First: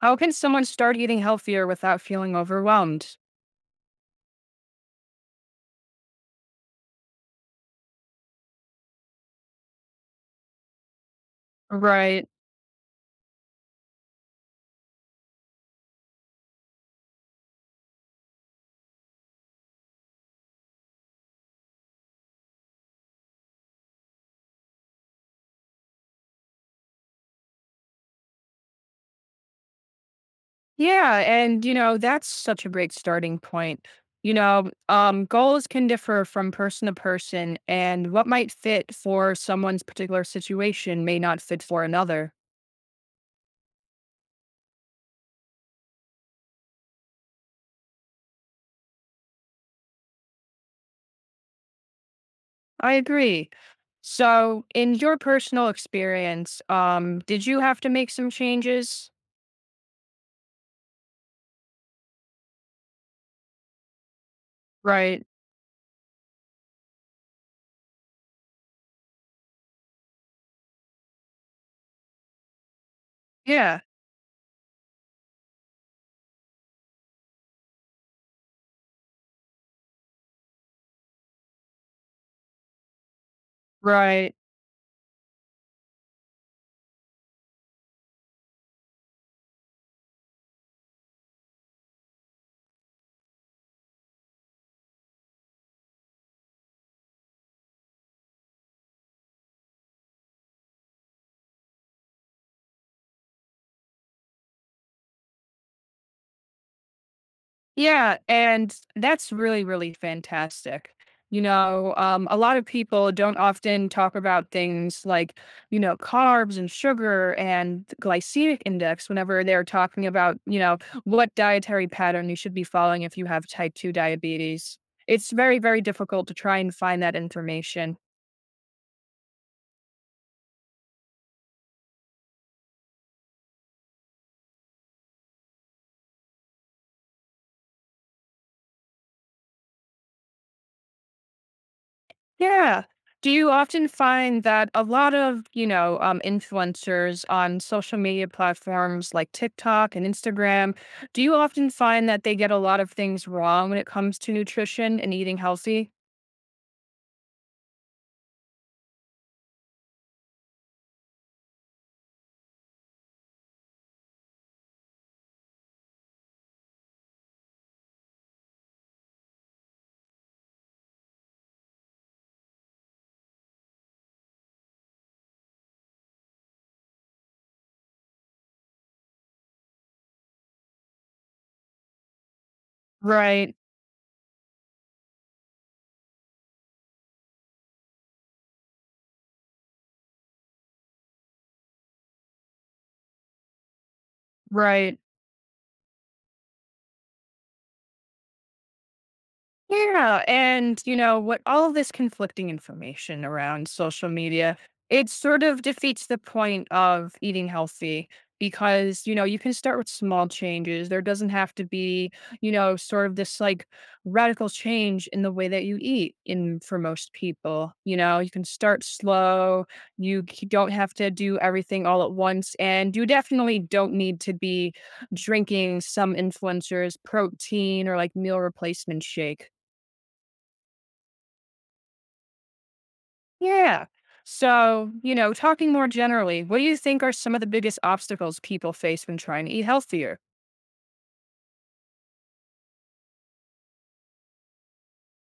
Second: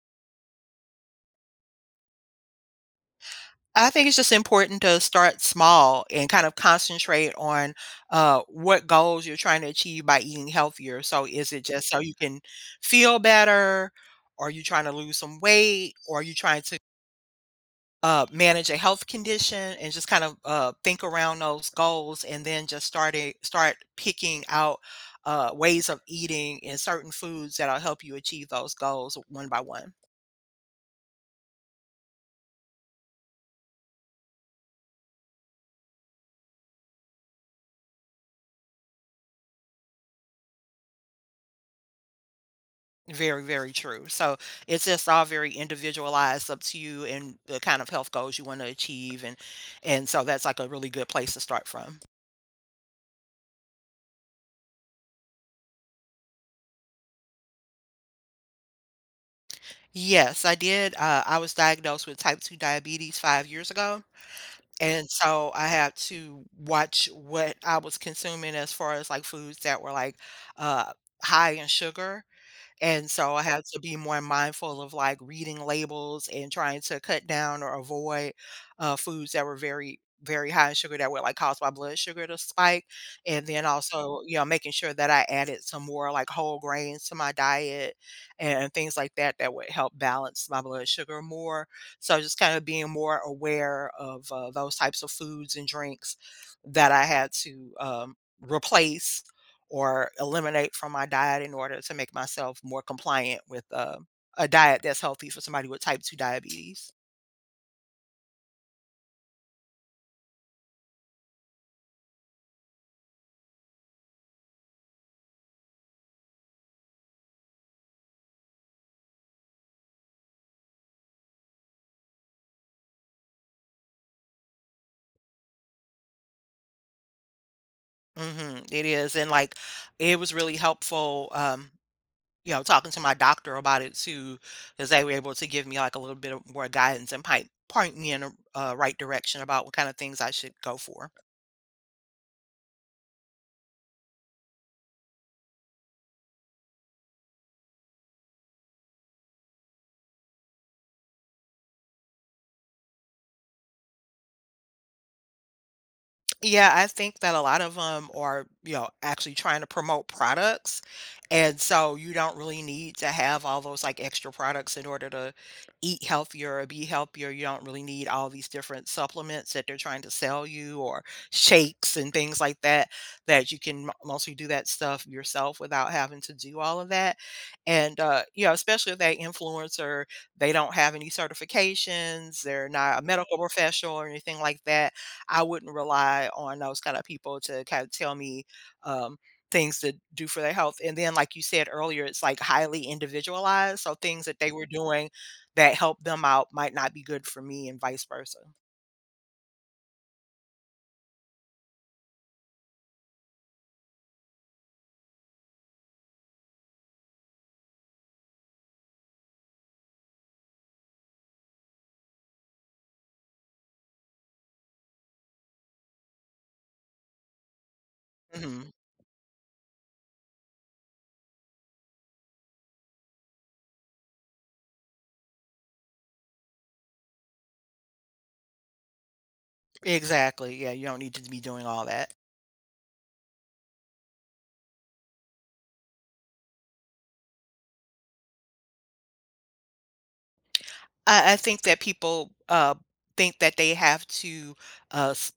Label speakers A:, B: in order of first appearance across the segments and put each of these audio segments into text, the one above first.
A: How can someone start eating healthier without feeling overwhelmed?
B: I think it's just important to start small and kind of concentrate on what goals you're trying to achieve by eating healthier. So, is it just so you
A: Right.
B: can feel better? Are you trying to lose some weight? Or are you trying to manage a health condition and just kind of think around those goals and then just start picking out ways of eating and certain foods that'll help you achieve those goals one by one.
A: Yeah, and you know, that's such a great starting point. You know, goals can differ from person to person, and what might fit for someone's particular situation may not fit for another.
B: Very, very true. So it's just all very individualized up to you and the kind of health goals you want to achieve, and so that's like a really good place to start from.
A: I agree. So, in your personal experience, did you have to make some changes?
B: Yes, I did. I was diagnosed with type 2 diabetes 5 years ago. And
A: Right.
B: so I had to watch what I was consuming as far as like foods that were like uh, high in sugar. And so I had to
A: Yeah.
B: be more mindful of like reading labels and trying to cut down or avoid foods that were very, very high in sugar that would like cause my blood sugar to spike. And then also,
A: Right.
B: you know, making sure that I added some more like whole grains to my diet and things like that that would help balance my blood sugar more. So just kind of being more aware of those types of foods and drinks that I had to replace or eliminate from my diet in order to make myself more compliant with a diet that's healthy for somebody with type 2 diabetes.
A: Yeah, and that's really, really fantastic. You know, a lot of people don't often talk about things like, you know, carbs and sugar and glycemic index whenever they're talking about, you know, what dietary pattern you should be following if you have type 2 diabetes. It's very, very difficult to try and find that information.
B: It is. And like, it was really helpful, you know, talking to my doctor about it too, because they were able to give me like a little bit of more guidance and point me in the right direction about what kind of things I should go for.
A: Yeah. Do you often find that a lot of, you know, influencers on social media platforms like TikTok and Instagram, do you often find that they get a lot of things wrong when it comes to nutrition and eating healthy?
B: Yeah, I think that a lot of them are, you know, actually trying to promote products. And so you don't really need to have all those like extra products in order to eat healthier or be healthier. You don't really need all these different supplements that they're trying to sell you or shakes and things like that, that you can mostly do that stuff yourself without having to do all of that. And, you know, especially if that influencer, they don't have any certifications, they're not a medical
A: Right,
B: professional or anything like that. I wouldn't rely on those kind of people to kind of tell me um, things to do for their health. And then, like you said earlier, it's like highly individualized. So things that they were
A: right.
B: doing that helped them out might not be good for me, and vice versa.
A: Yeah, and you know, what all this conflicting information around social media, it sort of defeats the point of eating healthy because, you know, you can start with small changes. There doesn't have to be, you know, sort of this like radical change in the way that you eat in for most people. You know, you can
B: hmm
A: start slow. Don't have to do everything all at once, and you definitely don't need to be drinking some influencers protein or like meal replacement shake.
B: Exactly. Yeah, you don't need to be doing all that.
A: Yeah. So, you know, talking more generally, what do you think are some of the biggest obstacles people face when trying to eat healthier?
B: I think that people, think that they have to, s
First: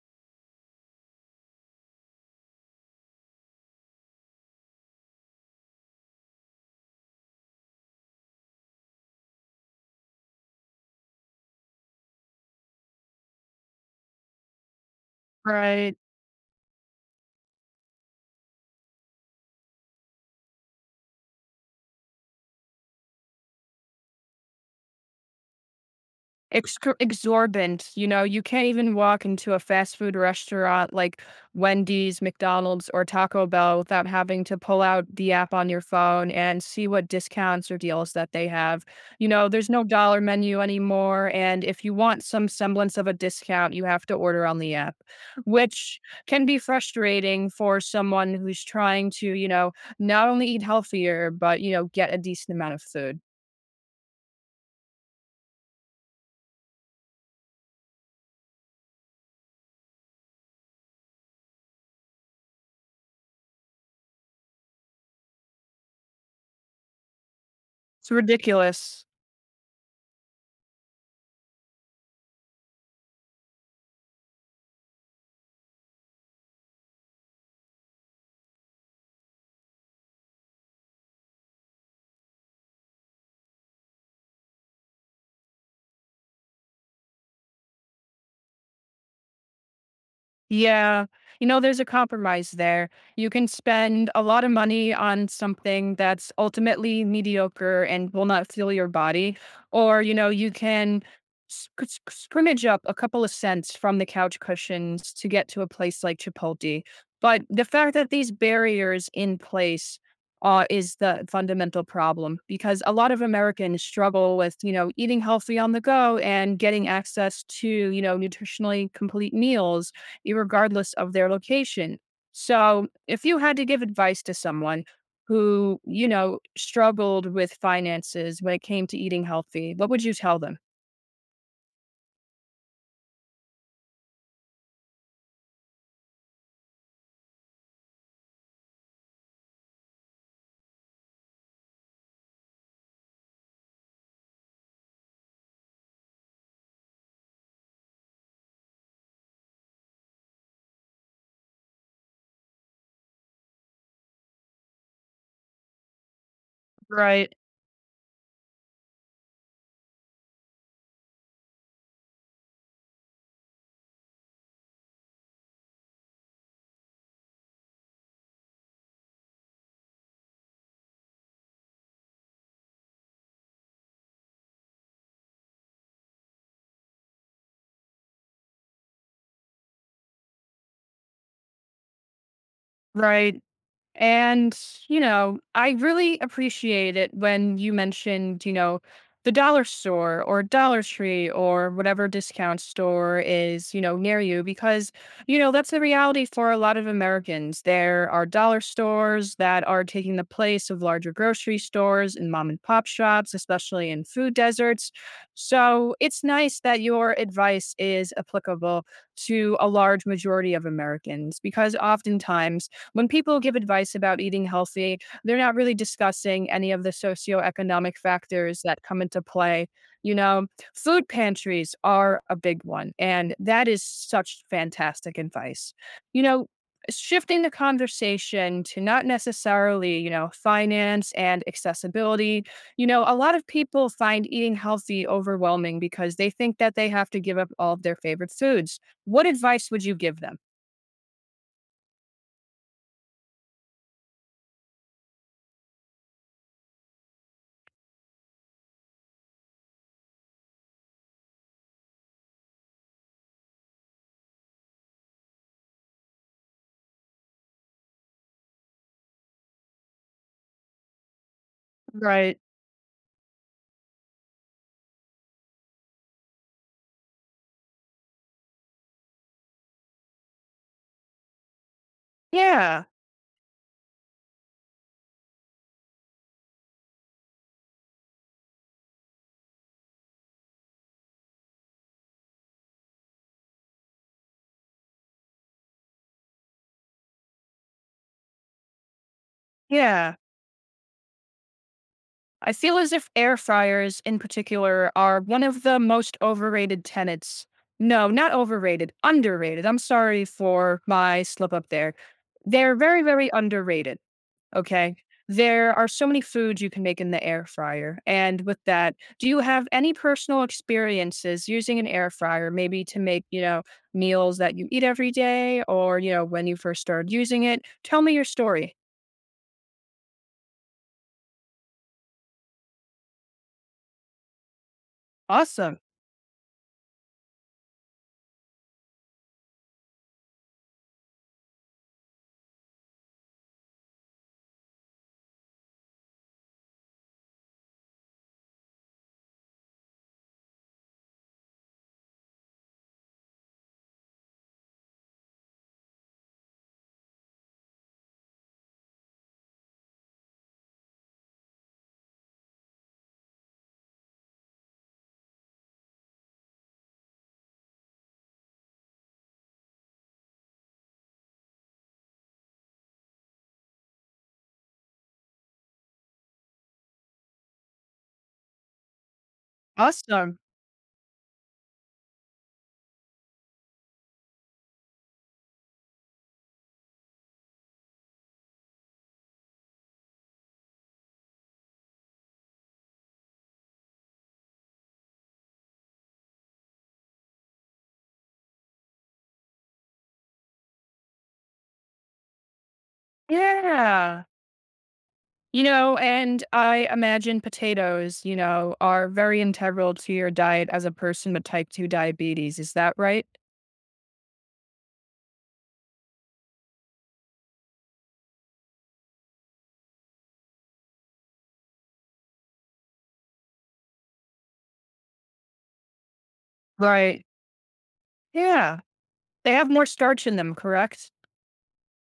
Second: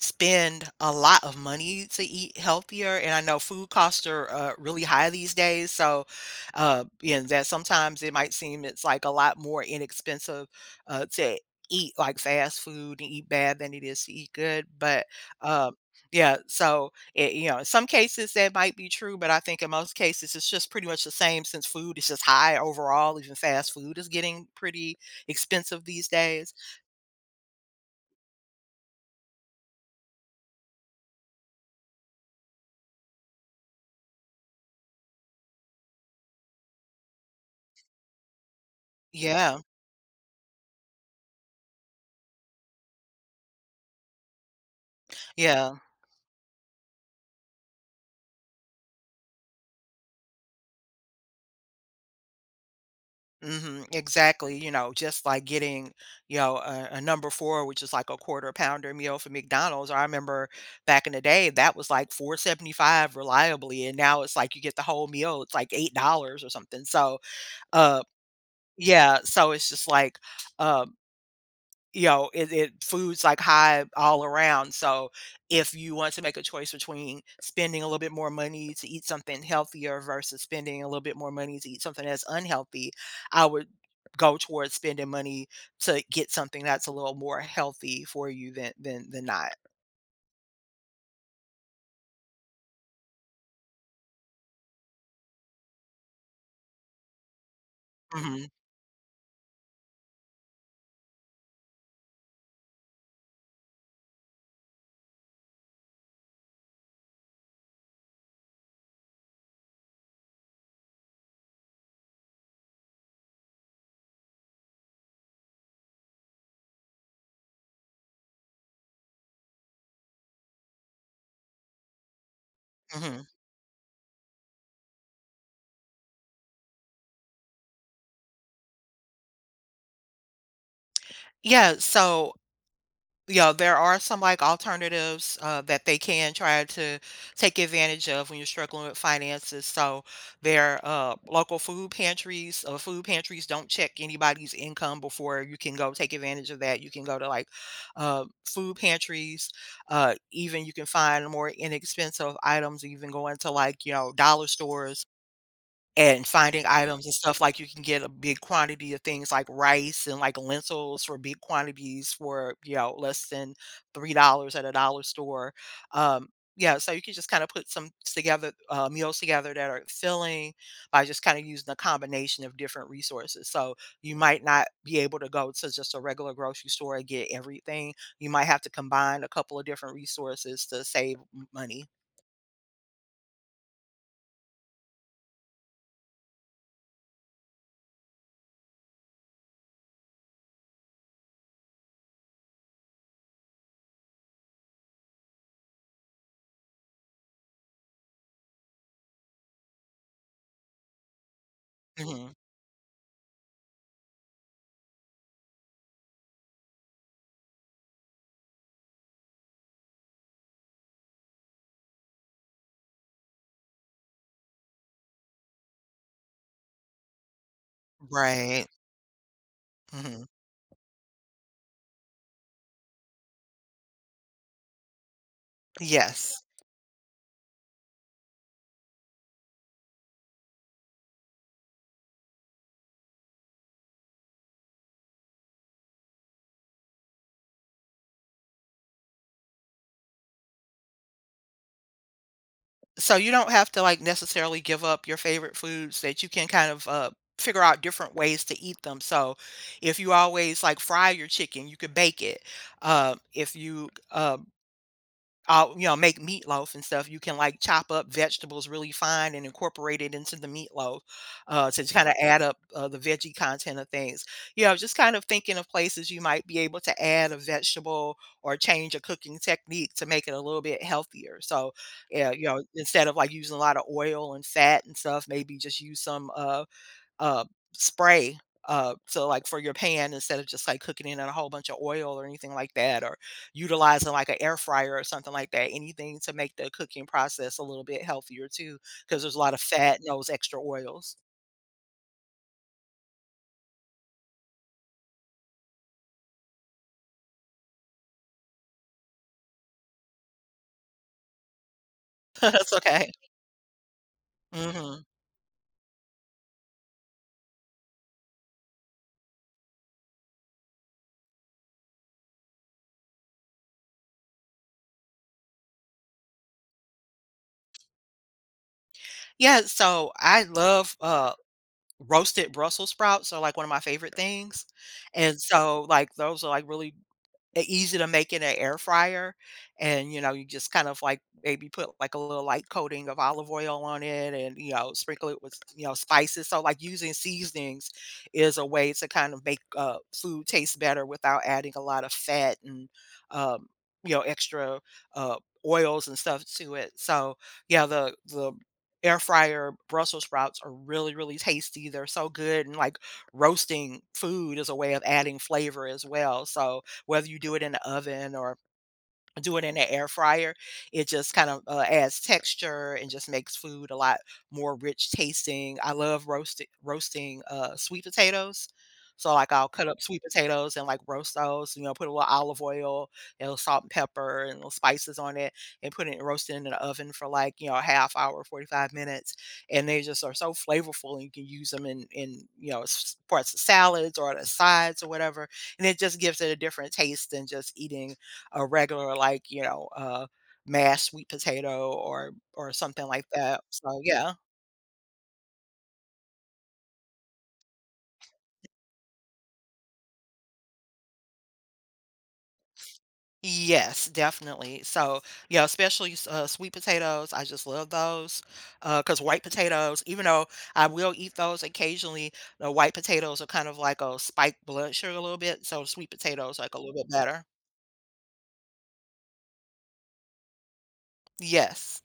B: spend a lot of money to eat healthier, and I know food costs are, really high these days, so, and that sometimes it might seem it's, like, a lot more inexpensive, to eat, like, fast food and eat bad than it is to eat good, but, um
A: Right.
B: yeah, so, it you know, in some cases that might be true, but I think in most cases it's just pretty much the same since food is just high overall, even fast food is getting pretty expensive these days.
A: Excor Exorbitant. You know, you can't even walk into a fast food restaurant like Wendy's, McDonald's, or Taco Bell without having to pull out the app on your phone and see what discounts or deals that they have. You know,
B: Yeah,
A: there's no dollar menu anymore, and if you want some semblance of a discount, you have to order on the app,
B: yeah.
A: which can be frustrating for someone who's trying to, you know, not only eat healthier, but, you know, get a decent amount of food.
B: Mhm, exactly, you know, just like getting, you know, a number 4, which is like a quarter pounder meal for McDonald's. I remember back in the day, that was like 4.75 reliably, and now it's like you get the whole meal, it's like $8 or something. So, uh,
A: It's ridiculous.
B: yeah, so it's just like, um you know, it food's, like, high all around. So if you want to make a choice between spending a little bit more money to eat something healthier versus spending a little bit more money to eat something that's unhealthy, I would go towards spending money to get something that's a little more healthy for you than than not.
A: Yeah. You know, there's a compromise there. You can spend a lot of money on something that's ultimately mediocre and will
B: Mhm,
A: not fill your body. Or, you know, you can scrimmage up a couple of cents from the couch cushions to get to a place like Chipotle. But the fact that these barriers in place is the fundamental problem, because a lot of Americans struggle with, you know, eating healthy on the go and getting access to, you know, nutritionally complete meals irregardless of their location. So, if
B: mhm.
A: you had to give advice to someone who, you know, struggled with finances when it came to eating healthy, what would you tell them?
B: Yeah, so yeah, there are some like alternatives that they can try to take advantage of when you're struggling with finances. So their local food pantries don't check anybody's income before you can go take advantage of that. You can go to like food pantries. Even you can find more inexpensive items. Even going to like, you know, dollar stores and finding items and
A: Right,
B: stuff, like, you can get a big quantity of things like rice and, like, lentils for big quantities for, you know, less than $3 at a dollar store. Um, yeah, so you can just kinda put some together meals together that are filling by just kinda using a combination of different resources. So, you might not be able to go to just a regular grocery store and get everything. You might have to combine a couple of different resources to save money.
A: right. And, you know, I really appreciate it when you mentioned, you know, the dollar store or Dollar Tree or whatever discount store is, you know, near you, because, you know, that's the reality for a lot of Americans. There are dollar stores that are taking the place of larger grocery stores and
B: Mhm.
A: mom and pop shops, especially in food deserts. So it's nice that your advice is applicable to a large majority of Americans, because oftentimes, when people give advice about eating healthy, they're not really discussing any of the socioeconomic factors
B: Right.
A: that come into play. You
B: Mhm.
A: know, food pantries are a big one, and that is such fantastic advice. You
B: Yes.
A: know, shifting the conversation to not necessarily, you know, finance and accessibility. You know, a lot of people find eating healthy overwhelming because they think that they have to give up all of their favorite foods. What advice would you give them?
B: So you don't have to, like, necessarily give up your favorite foods. That you can kind of, figure out different ways to eat them. So if you always, like, fry your chicken, you could bake it. If you, you know, make meatloaf and stuff, you can, like, chop up vegetables really fine and incorporate it into the meatloaf, to kinda
A: Right.
B: add up, the veggie content of things. You know, just kind of thinking of places you might be able to add a vegetable or change a cooking technique to make it a little bit healthier. So, yeah, you know,
A: Yeah.
B: instead of, like, using a lot of oil and fat and stuff, maybe just use some, uh, spray. So like for your pan, instead of just like cooking it in a whole bunch of oil or anything like that, or utilizing like an air fryer or something like that, anything to make the cooking process a little bit healthier too, because there's a lot of fat in
A: Yeah.
B: those extra oils.
A: I feel as if air fryers in particular are one of the most overrated tenets. No, not overrated, underrated. I'm sorry for my slip up there.
B: That's
A: They're very,
B: okay.
A: very underrated. Okay.
B: hmm
A: There are so many foods you can make in the air fryer. And with that, do you have any personal experiences using an air fryer, maybe to make, you know, meals that you eat every day or, you know, when you first started using it? Tell me your story.
B: Yeah, so I love roasted Brussels sprouts are like one of my favorite things. And
A: Awesome.
B: so like those are like really E easy to make in an air fryer, and, you know, you just kind of, like, maybe put, like, a little light coating of olive oil on it and, you know, sprinkle it with, you know, spices. So, like, using seasonings is a way to kind of make, food taste better without adding a lot of fat and, um, you know, extra, uh, oils and stuff to it, so, yeah, the air fryer Brussels sprouts are really, really tasty, they're so good, and, like, roasting food is a way of adding flavor as well, so whether you do it in the oven or do it in the air fryer. It just kind of adds texture and just makes food a lot more rich tasting. I love roasting sweet potatoes. So like I'll cut up sweet
A: Awesome.
B: potatoes and like roast those, you know, put a little olive oil, you know, salt and pepper and little spices on it and put it roast it in the oven for like, you know, a half hour, 45 minutes. And they just are so flavorful and you can use them in, you know, parts of salads or the sides or whatever. And it just gives it a different taste than just eating a regular like, you know, mashed sweet potato or something like that. So,
A: Yeah.
B: yeah.
A: You know, and I imagine potatoes, you know, are very integral to your diet as a person with type 2 diabetes. Is that right?
B: Yes, definitely. So, yeah, especially sweet potatoes. I just love those because white potatoes, even though I will eat those occasionally, the white potatoes are kind of like a spiked blood sugar a little bit. So, sweet potatoes like a little bit
A: Right.
B: better.
A: Yeah. They have more starch in them, correct?
B: Yes.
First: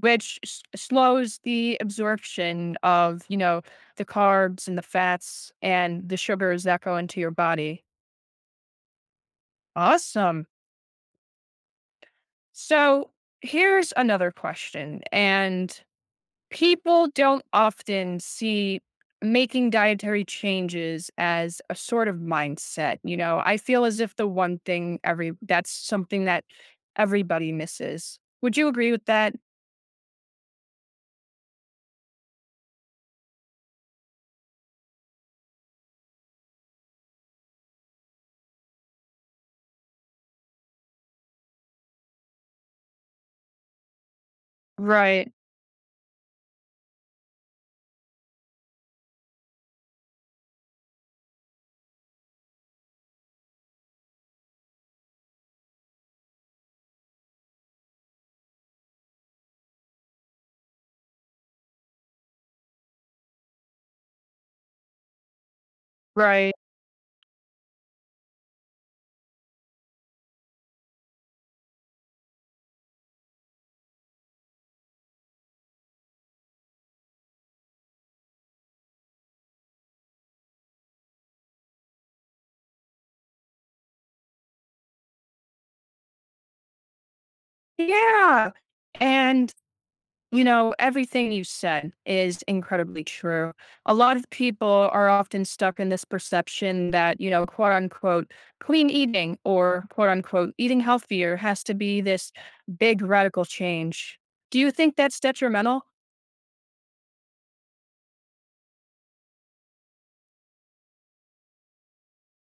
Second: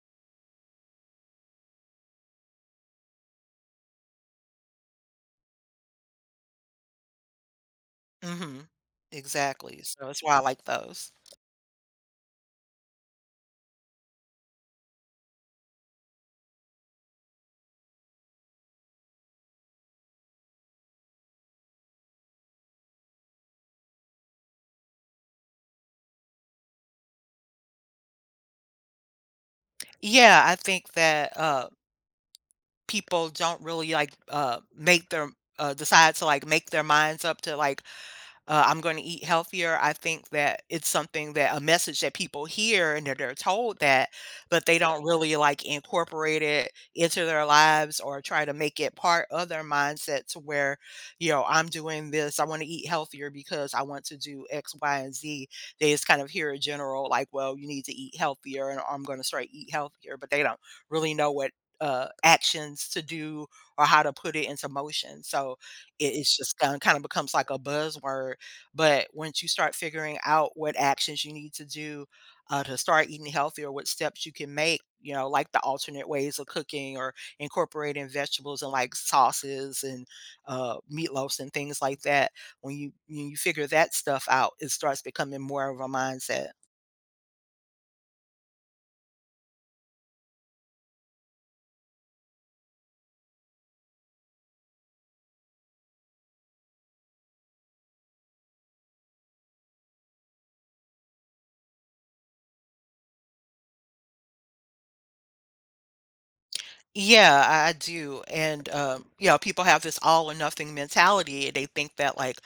A: Which slows the absorption of, you know, the carbs and the fats and the sugars that go into your body.
B: Mm-hmm. Exactly. So that's why I
A: Awesome.
B: like those.
A: So here's another question. And people don't often see making dietary changes as a sort of mindset. You know, I feel as if the one thing every, that's something that everybody misses. Would you agree with that?
B: Yeah, I think that people don't really like make their decide to like make their minds up to like, I'm going to eat healthier. I think that it's something that a message that people hear and that they're told that, but they don't
A: Right.
B: really like incorporate it into their lives or try to make it part of their mindset to where, you know, I'm doing this. I want to eat healthier because I want to do X, Y, and Z. They just kind of hear a general, like, well, you need to eat healthier and I'm going to start eat healthier, but they don't really know what actions to do or how to put it into motion. So it's
A: Right.
B: just kind of becomes like a buzzword. But once you start figuring out what actions you need to do to start eating healthier, what steps you can make, you know, like the alternate ways of cooking or incorporating vegetables and like sauces and meatloafs and things like that. When you figure that stuff out, it starts becoming more of a mindset.
A: Yeah. And you know, everything you said is incredibly true. A lot of people are often stuck in this perception that, you know, quote unquote, clean eating, or quote unquote, eating healthier has to be this big radical change. Do you think that's detrimental?
B: Yeah, I do. And you know, people have this all or nothing mentality. They think that like,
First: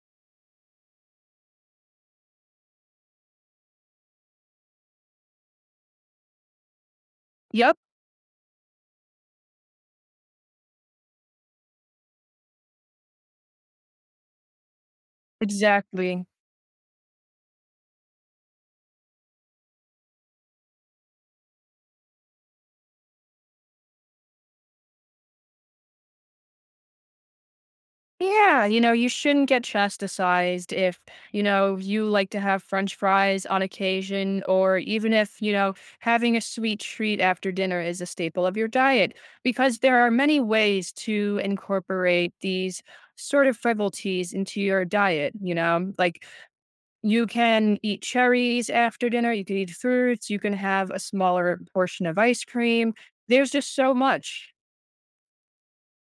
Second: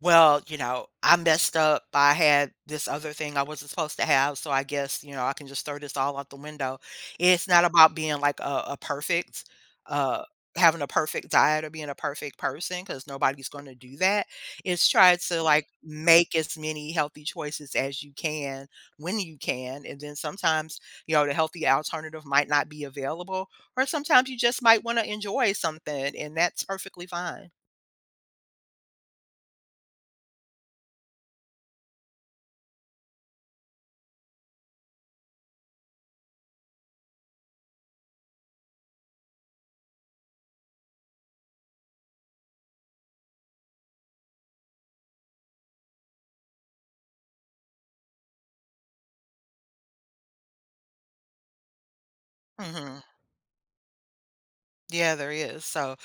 B: well, you know, I messed up. I had this other thing I wasn't supposed to have, so I guess, you know, I can just throw this all out the window. It's not
A: Yep,
B: about being like a perfect, uh, having a perfect diet or being a perfect person because nobody's going to do that. It's try to like
A: exactly.
B: make as many healthy choices as you can when you can. And then sometimes, you know, the healthy alternative might not be available, or sometimes you just might want to enjoy something, and that's perfectly fine.
A: Yeah, you know, you shouldn't get chastised if, you know, you like to have french fries on occasion, or even if, you know, having a sweet treat after dinner is a staple of your diet, because there are many ways to incorporate these sort of frivolities into your diet. You know, like you can eat cherries after dinner, you can eat fruits, you can have a smaller portion of ice cream.
B: hmm
A: There's just so much,
B: Yeah, there is. So,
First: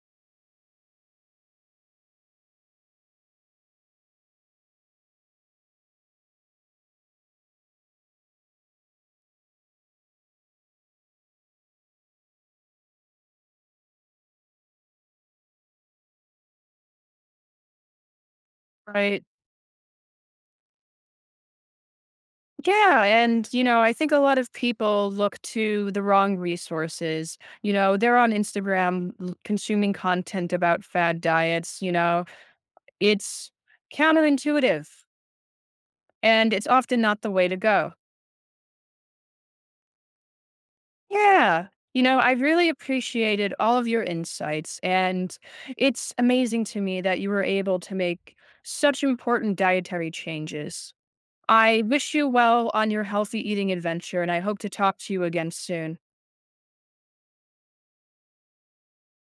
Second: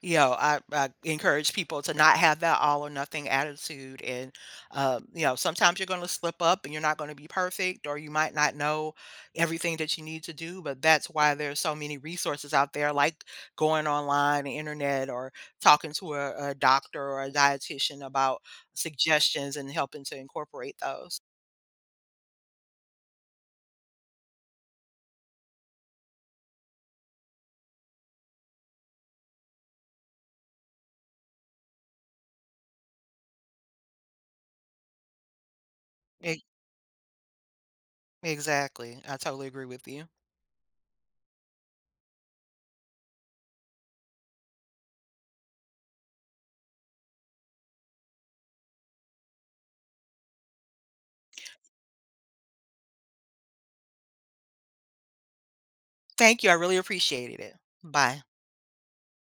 B: you know, I encourage people to not have that all or nothing attitude. And, you know, sometimes you're going to slip up and you're not going to be perfect, or you might not know everything that you need to do. But that's why there's so many resources out there, like going online, the internet, or talking to a doctor or a dietitian about
A: right?
B: suggestions and helping to incorporate those.
A: Yeah, and you know, I think a lot of people look to the wrong resources. You know, they're on Instagram consuming content about fad diets, you know. It's counterintuitive,
B: E-
A: and it's often not the way to go.
B: Exactly. I totally agree with you.
A: Yeah. You know, I really appreciated all of your insights, and it's amazing to me that you were able to make such important dietary changes. I wish you well on your healthy eating adventure, and I hope to talk to you again soon.
B: Thank you. I really appreciated it. Bye.